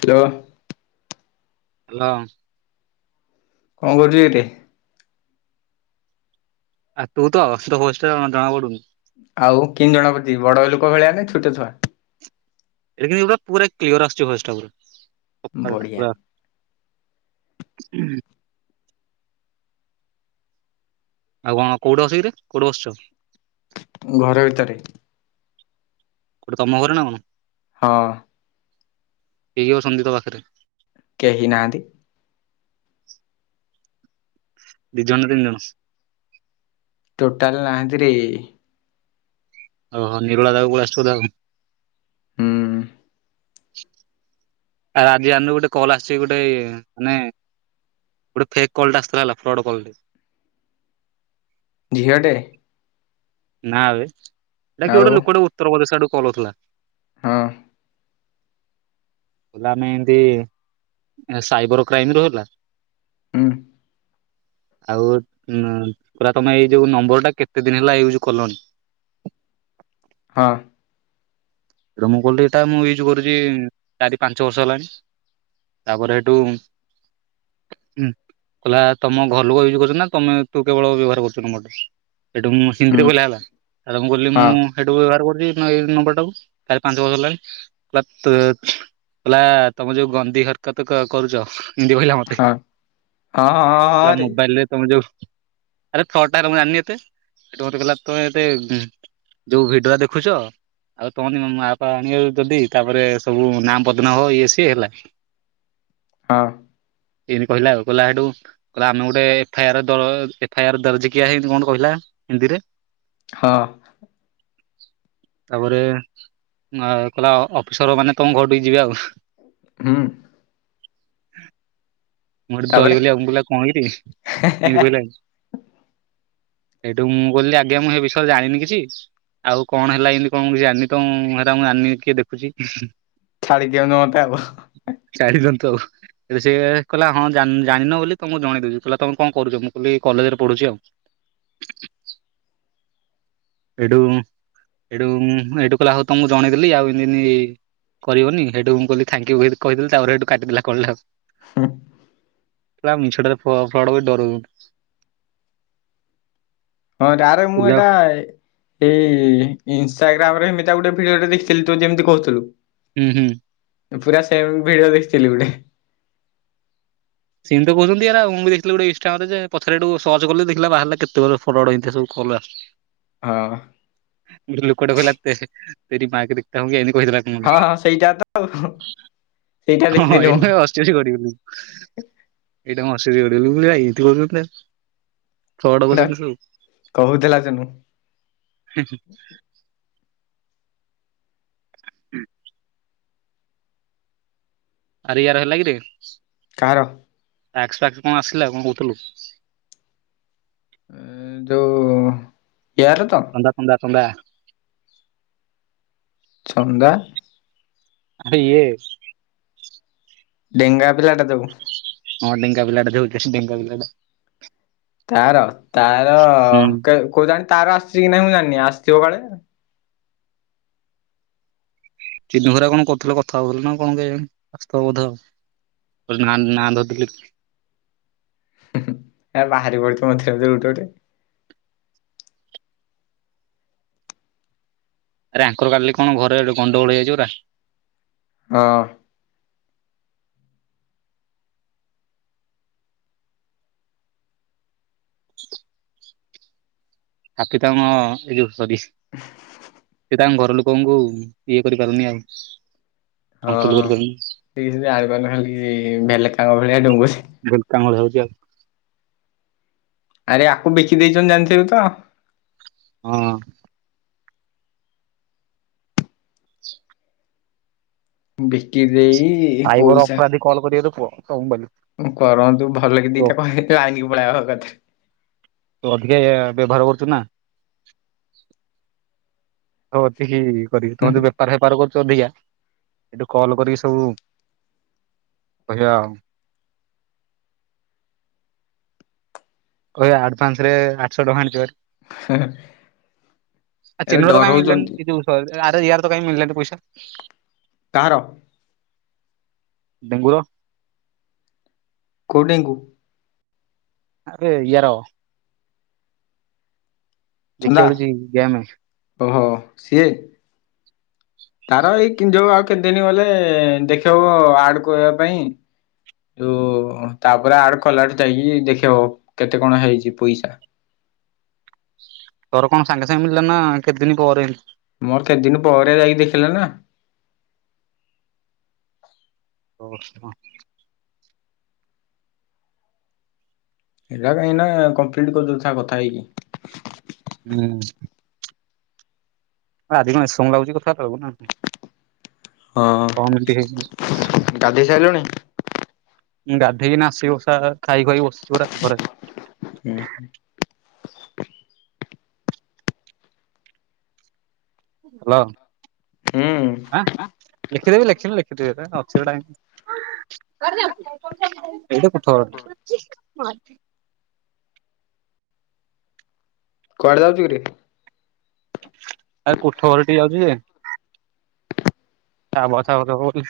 Hello. Hello. କଣ କରୁଛି କେତେ? ଆ ତୁ ତ ତ ହୋଷ୍ଟେଲ ଜଣା ପଡ଼ୁନି। ଆଉ କିନି ଜଣାପଡୁଛି ବଡ ଲୋକ ଭଳିଆ ନା ଛୋଟ ଛୁଆ? ଏଇ କି ପୁରା କ୍ଲିୟର ଆସୁଛି ଭୟସ ଟା। ବଢିଆ। ହୁଁ। ଆଉ କଣ କୋଉଠି ଅଛୁକିରେ କୋଉଠି ବସିଛୁ? ଘର ଭିତରେ। ଗୋଟେ ତମ ଘର ନା କଣ? ହଁ। ଦେଇଅଛନ୍ତି ତୋ ପାଖରେ? କେହି ନାହାନ୍ତି। ଦିଇ ଜଣ ନା ତିନି ଜଣ। ଟୋଟାଲ ନାହାନ୍ତି ରେ। ଓହୋ ନିରଳା ଜାଗାକୁ ଅଶିଚୁ ଆଉ। ହୁଁ। ଆ ରାଜ [inaudible] ଗୋଟେ କଲ ଆସଛି ଗୋଟେଇ ମାନେ ଗୋଟେ ଫେକ୍ କଲ ଟା ଆସିଥିଲା ହେଲା ଫ୍ରଡ କଲ। ଝିଅଟେ? ନା ବେ ଏଟା ଆଉ ଗୋଟେ ଲୋକଟେ ଉତ୍ତରପ୍ରଦେଶ ଆଡୁକୁ କରୁଥିଲା। ହଁ। ହେଲା ଆମେ ଏମତି ସାଇବର କ୍ରାଇମ ରରେ ହେଲା। ହୁଁ। ଆଉ ପୁରା ତମେ ଏଇ ଯୋଉ ନମ୍ବର ଟା କେତେ ଦିନ ହେଲା ଯୁଜୁ କଲନ୍ ହଁ। ରୋମ କୋଲ ଏଇଟା ମୁଁ ୟୁଜ କରୁଛି ଚାରି ପାଞ୍ଚ ବର୍ଷ ହେଲାଣି। ତାପରେ ହେଟୁ ହୁଁ କହିଲ ତମ ଘର ଲୋକ ୟୁଜ କରୁଛ ନା ତମେ ତୁ କେବଳ ବ୍ୟବହାର କରୁଛୁ ମୋଟ ସେଠୁ ମୁଁ ହୁଁ ହିନ୍ଦିରେ କହିଲ ହେଲା ମୁଁ କହିଲି ହଁ ମୁଁ ସେଇଠୁ ବ୍ୟବହାର କରୁଛି ଏଇ ନମ୍ବର ଟା କୁ। କାଲି ପାଞ୍ଚ ବର୍ଷଲା ପ ତ ହେଲା ତମେ ଯୋଉ ଗନ୍ଧି ହରକତ କରୁଛ। ଏ କହିଲା ମତେ ହଁ ହଁ ହଁ ହଁ ହେଲା ମୋବାଇଲ ରେ ତମେ ଯୋଉ ଆରେ ଛଅଟା ମୁଁ ଜଣିନି ଏତେଠ ମତେ କଲା ତ ଏତେ ଯୋଉ ଭିଡିରେ ଦେଖୁଛ ଆଉ କହନ ମାମା ମାପା ଆଣିବା ଯଦି ତାପରେ ସବୁ ନାମ ପଦନ ହ ଇଏ ସିଏ ହେଲା। ହଁ। ଏମିତି କହିଲା ଆଉ କହିଲା ସେଠୁ କହିଲା ଆମେ ଗୋଟେ ଏଫଆଇ ଆର ଏଫଆଇ ଆର ଦର୍ଜ କିଆ ଏମିତି ଗୋଟେ କଣ କହିଲା। ହିନ୍ଦୀ ରେ। ହଁ ତାପରେ, କହିଲ ଅଫିସର ମାନେ ତମ ଘର ଟିକ ଯିବେ ଆଉ ହୁଁ ମୁଁ ଏଠେ ତାପରେ ଡରିିବଲି ଆ କହିଲ କଣ କିରି ଏମିତି କହିଲ [unintelligible] [inaudible] ସେଇଠୁ ମୁଁ କହିଲି, ଆଜ୍ଞା, ମୁଁ ସେ ବିଷୟରେ ଜାଣିନି କିଛି, ଆଉ କଣ ହେଲା ଏମିତି କଣ କିଛି ଜାଣିନି ତ ମୁଁ ଆଣିନି, କିଏ ଦେଖୁଛି? ଛାଡ଼ି ଦିଅନ୍ତ ମତେ ଆଉ ସେଏ କହିଲା, ହଁ ଜାଣିନ ବୋଲି ତମକୁ ଜଣେଇ ଦଉଛି, କହିଲା ତମେ କଣ କରୁଛ? ମୁଁ କହିଲି କଲେଜ ରେ ପଢୁଛି ଆଉ ଏଡୁ। ଏଠୁ ଏଇଠୁ କହିଲ ହଉ ତମକୁ ଜଣେଇଦେଲି ଆଉ ଏମତି ଏମିତି କରିବନି, ସେଇଠୁ ମୁଁ କହଲି ଥାଙ୍କ ୟୁ ଯେମିତି କହିଦେଲି, ତାପରେ ସେଇଠୁ କାଟିଦେଲା କଲ ଟାକୁ। ମିଛୁ ଟାରେ ଫର୍ଡ କରି ଡରଉଛନ୍ତି। ହଁ ତାରେ ମୁଁ ଏଇଟା ହୁଁ ଏଇ ଇନଷ୍ଟା। ଗାର୍ମ ରେ ଏମିତି ଗୋଟିଏ ଭିଡିଓ ଦେଖିଥିଲି ତୁ ଯେମିତି କହୁଥିଲୁ। ହୁଁ ହୁଁ। ପୁରା ସେମ ଭିଡିଓ ଦେଖଥିଲି ଗୋଟେ। ସେମିତି ତ କହୁଛନ୍ତି ଏଗୁରା ମୁଁ ବି ଦେଖିଥିଲି ଗୋଟେ ଇନଷ୍ଟାଗ୍ରାମ ରେ ଯେ, ପଛରେ ସେଠୁ ସର୍ଚ କଲି ଦେଖିଲି ବାହାରିଲା କେତେଗୁରେ ଫରୱାର୍ଡ଼ ହେଇ ସବୁ। ଗୋଟେ ହଁ ଲୋକଟେ କହିଲା ତେରି ମା କେ ଦେଖତା ହୁଙ୍ଗୀ। କହିଥିଲା କଣ ହଁ ଗୋଟେ? ହଁ ସେଇଟା ତ ଆଉ ସେଇଟା ହଁ ଦେଖିଥିଲି ମୁଁ ଏଇନା ହସି ହସି ଗଢିଗଲି ଆଉ ଏଇଟା ମୁଁ ହସି ହସି ଗଢିଗଲି ଆଉ ମୁଁ କହିଲି ଏଇଥି ବଜଉଥିଲା। ଛଅଟା ସେଟା ପର୍ଯ୍ୟନ୍ତ କିଏ ଶୁଏ? କହୁଥିଲା ସେନୁ [unintelligible] ଆରେ ୟାର ହେଲା କିରେ? କାହାର? ଟ୍ୟାକ୍ସ ଫ୍ୟାକ୍ସ କଣ ଆସିଲା କଣ କହୁଥିଲୁ? ଯୋଉ କେୟାର ରେ ତ। ଥଣ୍ଡା। ଚନ୍ଦା। ଆୟଏ। ଡେଙ୍ଗା ପିଲାଟା ଦେବୁ। ହଁ ଡେଙ୍ଗା ପିଲାଟା ଯୋଉ ଢେଙ୍କା ପିଲାଟା। ତାର ତାର ହୁଁ କୋଉ ଜାଣି। ତାର ଆସିଛି କି ନାଇଁ ମୁଁ ଜାଣିନି ଆସିଥିବ କାଳେ। ଚିନି ଭରା କଣ କରୁଥିଲା, କଥା ହବ ବୋଲି ନା କଣ କେଜାଣି, ଆସୁଥିବ ବୋଧେ ଆଉ। ନା ନା ଧଦିଲକି। ବାହାରି ପଡିଥିବ ମଝିରେ ଗୋଟେ ଗୋଟେ। ଆରେ ଆଙ୍କର କାଲି କଣ ଘରେ ଗଟେ ଗଣ୍ଡଗୋଳ ହେଇ ଯାଇଛି ପୁରା। ହଁ। ହାପି ତାଙ୍କ ଏଇ ଯୋଉ ସରି। ସେ ତାଙ୍କ ଘର ଲୋକଙ୍କୁ ଇଏ କରିପାରୁନି ଆଉ। ହଁ କଣ୍ଟ୍ରୋଲ ଠିକ, କରିପାରୁନି ସେ କିଛି ଜାଣିପାରୁନି ଖାଲି ବେଲେ କାଙ୍ଗ ଭଳିଆ ଡୁଙ୍ଗୁଛି। ଗଟ କଙ୍ଗଳ ହଉଛି ଆଉ। [unintelligible] ଆରେ ଆକୁ ବିକି ଦେଇଛନ୍ତି ଜାଣିଥିବୁ ତ। ହଁ। ବିକି ଦେଇ ସାଇବର ପଇସା ଅପରାଧୀ କଲ୍ କରିବେ ତ କୁହ ତମ ମୋବାଇଲରୁ କରନ୍ତୁ ଭଲ କି କୁହ ଦିଟା କଣ ହେଇଥିଲେ, ଲାଇନକୁ ପଳେଇବ ଏକାଥରେ। ତୁ ଅଧିକା ବ୍ୟବହାର କରୁଛୁ ନା ହଉ ଏତିକି କରିକି ତମ ତ ବେପାର ହେପାର କର। ଅଧିକା ଏଠୁ କଲ କରିକି ସବୁ କହିବା ଆଉ। କହିବା ଆଡଭାନ୍ସ ରେ ଆଠଶହ ଟଙ୍କା ଆଣିଥିବାରୁ। ଆ ଏରେ ଚିନୁ ର ତ କାଇଁ ମୀଲାନି ଡରଉଛନ୍ତି କିନ୍ତୁ ସରୀ ଆରେ ୟାର। ତ କାଇଁ ମିଳିଲାନି ପଇସା? କାଆର? ଡେଙ୍ଗୁର। କୋଉ ଡେଙ୍ଗୁ? ଆରେ ଇୟାର। ହେଇ ଚନ୍ଦା ଖେଳୁଚ଼ି ଗେମେ। ଓହୋ ସିଏ ତାର ଏଇ କିଂ ଯୋଉ ଆଉ କେତେଦିନ ଗଲେ ଏ ଦେଖେବ ଆଡ୍ କରିଆ ପାଇଁ। ଯୋଉ ତାପରେ ଆଡ୍ କଲାଡୁ ଯାଇକି ଦେଖେବ କେତେ କଣ ହେଇଚ଼ି ପଇସା। ତର କଣ ସାଙ୍ଗେ ସାଙ୍ଗେ ମିଲିଲା ନା କେତ ଦିନି ପରେ? ମୋର କେ ଦିନି ପରେ ଯାଇକି ଦେଖିଇଲା ନା। ଓ ହଁ। ଏଇଟା କାହିଁ ନା କମ୍ପ୍ଲିଟ୍ କ [unintelligible] କଥା ହେଇକି। ଉୁଁ। ଆ ଆଜି କଣ ଏସମୟ ଲାଗୁଚ଼ି କ ଥା ଥବୁନା ହଁ ଛଅ ମିନ୍‌ଟି ହେଇଚ଼ି। ଗାଧେଇ ସାରିଲଣି ମୁଁ ଗାଧେଇକି ନା ଆସିବ ସା ଖାଇ ଖୁଆଇକି ବସିଚିପରା ହୁଁ ଖରାରେ। [inaudible] ଆଲୋ ହୁଁ। ଆଁ ଲେଖିଦେବି ଲେଖିନି ଲେଖିଦେବି ଏଟା ଅ ସେରଟା କାଇଁ, କୁଆଡେ ଯାଉୁଚୁ? ଏଇଟା କୋଠଅର। [unintelligible] କୁଆଡେ ଯାଉଚୁ କିରେ? ଆ ଏ କୋଠ ଘର ଟିକେ ଯାଉଛି ଏ। ତା ବର୍ଷା ଫର୍ଷା ହଉଚ଼ି।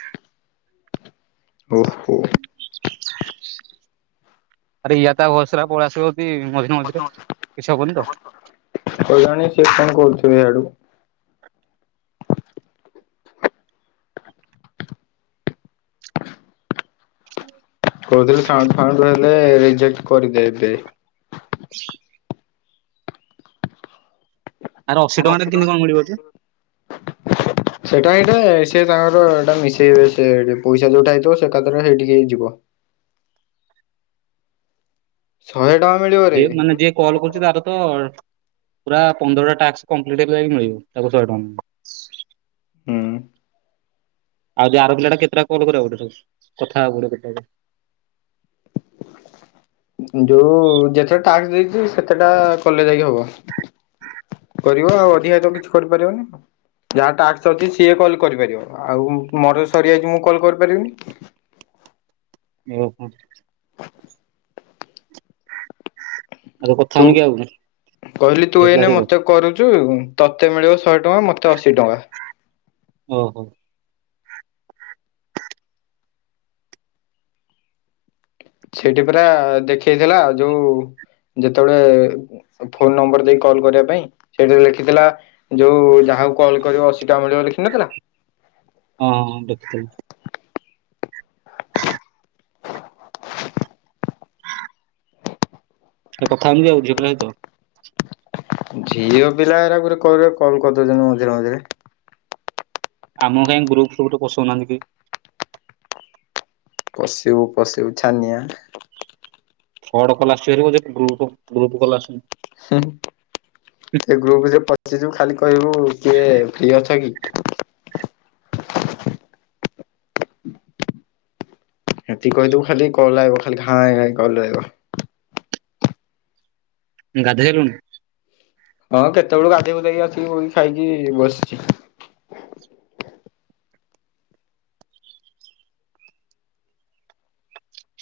ଓ ହୋ। ଆରେ ଇୟା ତା ଘସ୍ ରା ପଳେଇ ଆସିବ କି ମଝିରେ ମଝିରେ କିଛି ହବନି ତ? ହଲାଣି କେତନ କରୁଥିବେ ୟାଡୁ। କହୁଥିଲି ସାଉଣ୍ଡ ଫାଉଣ୍ଡ ହେଲେ ରିଜେକ୍ଟ୍ କରିଦେବେ। [inaudible] ଆରେ ଅଶୀ ଆର ଟଙ୍କାରେ ଅସି ଟଆଁ। କେମିତି କଣ ମିଳିବ ଯେ? [unintelligible] ସେଟା ଏଇଟା ସେ ତାଙ୍କର ଏଟା ମିଶେଇ ବେ ସେ ପଇସା ଯୋଉଟା ହେଇଥିବ ସେ କାଥରେ ସେଇଠିକି ହେଇ ଯିବ। [inaudible] ଶହେ ଟ ଯିଏ ବ୍ ମାନେ ଯିଏ କଲ୍ କରୁଛି ତାର ତ ପୁରା ପନ୍ଦରଟା ଟାସ୍କ୍ କମ୍ପ୍ଲିଟ୍ ହେଇଗଲେ ଯାଇଁକି ମିଳିବ ତାକୁ ଶହେ ଟଙ୍କା। ହୁଁ। ଆଉ ଯେ ଆର ପିଲା ଟା କେତେଟା କଲ କରିବାକୁ ପଡିବ ତାକୁ କଥା ହବ। [unintelligible] ଯୋଉ ଯେତେ ଟାସ୍କ୍ ଦେଇଥିବେ ସେତେଟା କଲେ ଯାଇକି ହବ। କରିବ ଆଉ ଅଧିକାତ କିଛି କରିପାରିବନି? ଯାହା ଟାସ୍କ୍ ଅଛି ସିଏ କଲ କରିପାରିବ ଆଉ ମୋର ସରିଯାଇଛି ମୁଁ କଲ୍ କରିପାରିବିନି। ଉଁ ହୁଁ। ଆଉ କଥା ତୁ ହଉନି କି ଆଉ କହିଲି ତୁ ଝିଅ ପିଲା ଏଇନେ ସହିତ ମତେ କରୁଚୁ ତୋତେ ମିଳିବ ଶହେ ଟଆଁ ମତେ ଅଶୀ ଟଙ୍କା। ଓ ହୋ। ସେଇଠି ପୁରା ଦେଖେଇ ଦେଲା ଯୋଉ ଯେତେବେଳେ ଫୋନ ନମ୍ବର ଦେଇ କଲ୍ କରିବା ପାଇଁ ସେଇଠି ଲେଖିଥିଲା ଯୋଉ ଯା ଆଉ କଲ୍ କରିବ ଅଶୀ ଟଆଁ ମିଳିବ ଲେଖିନଥିଲା। ହଁ ହଁ ଦେଖିଥିଲି ଏ କଥା ହେମି ଯେ ଆଉ ଝିଅ ପିଲାଙ୍କ ସହିତ? ଝିଅ ପିଲା ଏରା ଗୁରେ କର କଲ୍ କରିଦଉଛନ୍ତି ମଝିରେ ମଝିରେ। ଆମକୁ କାଇଁ ଗ୍ରୁପ୍ ଫ୍ରୁପ୍ ରେ ପଶଉନାଆନ୍ତି କେଇ? ପଶିବୁ ପଶିବୁ ଛାନିଆ ସଟ୍ କଲ୍ ଆସୁଚି ବୋଲି ଗ୍ରୁପ୍ ଗ୍ରୁପ୍ କଲ୍ ଆସୁନି। [inaudible] ସେ ଯୋଉ ଖାଲି କହିବୁ କିଏ ଫ୍ରି ଅଛ କି? ଏତିକି କହିଦବୁ ଖାଲି କଲ୍ ଆଇବ ଖାଲି ଘାଇ ଘାଇ କଲ୍ ଆଇବ। ଗାଧେଇଲୁନି? ହଁ କେତେବେଳକୁ ଗାଧୋଇ ଗୁଧେଇକି ଆସିକି ଖାଇକି ବସିଚି।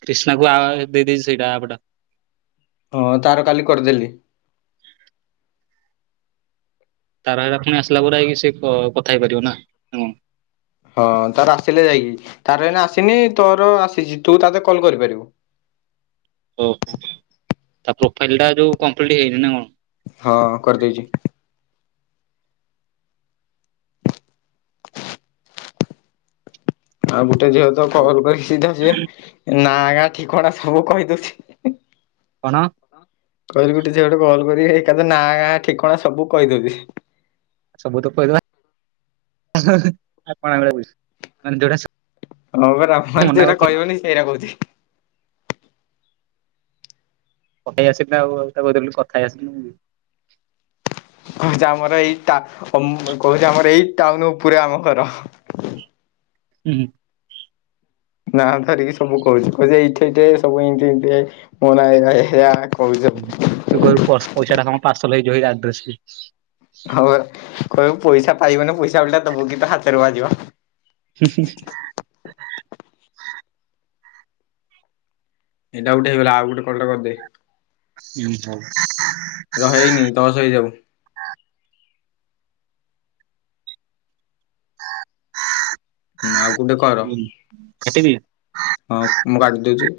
କ୍ରିଷ୍ଣା କୁ ଆ ଦେଇଦେଇଛି ସେଇଟା ଅପ୍ ଟା। ହଁ ତାର କାଲି କରିଦେଲି। ତାର ହେରା ପୁଣି ଆସିଲା ପରେ ହେଇକି ସେ କଥା ହେଇପାରିବ ନା ହଁ। ହଁ ତାର ଆସିଲେ ଯାଇକି ତାର ଏଇନା ଆସିନି ତୋର ଆସିଛି ତୁ ତାକୁ କଲ୍ କରିପାରିବୁ। ଓହୋ ତା ପ୍ରୋଫାଇଲ୍ ଟା ଯୋଉ କମ୍ପ୍ଲିଟ ହେଇନି ନା କଣ? ହଁ କରିଦେଇଛି। [inaudible] ଆଉ ଗୋଟେ ଝିଅତ ଆଉ କଲ୍ କରିକି ସିଧା ସିଏ ନା ନା ଗାଁ ଠିକଣା ସବୁ କହିଦଉଛି। କଣ? କହିଲି ଗୋଟେ ଝିଅ ଗୋଟେ କଲ୍ କରିକି ଏକାଥରେ ନାଁ ଗାଁ ଠିକଣା ସବୁ କହିଦେଉଛି? ସବୁ ତ କହିଦବା ମାଗଣା ପଇସା ମାନେ ଯୋଉରା ସ ହପରା ମାନେ ଯୋଉରା କଇବନି ସେଇରା କୋଉଚି। ପଳେଇ ଆସିଲା ଆଉ ଆଉ ତାକୁ କହିଦେଲି କଥା ହେଇ ଆସିଲି ମୁ ଉ ଯାଉ ହୁ ହୁଁ। ନା ଧରିକି ସବୁ କହୁଚି କଉଚି ଏଇଠେ ଏଇଠେ ସବୁ ଏମତି ଏମତି ମୋନା ଏଇଆ ଏଇଆ। କହୁଛି ସବୁ। ତୁ କଇବୁ ପ୍ରସ ପଇସା ଟା କଣ ପାର୍ସଲ ହେଇଯିବକି ଆଡ୍ରେସରେ ହଉ କହିବୁ ପଇସା ପାଇବନି ପଇସା ଓଲଟା ଦବୁ କି ତ ହାତରୁ ବାଜିବ। ହୁ ଏଇଟା ଗୋଟେ ହେଇଗଲା ଆଉ ଗୋଟେ କଲ୍ ଟେ କରି ଦେ। ହୁ ହୋଉ। ରହେ [inaudible] ହୁଁ ଆଉ ଗୋଟେ କର କାଟିବି? ହଁ ମୁଁ କାଟି ଦଉଚି।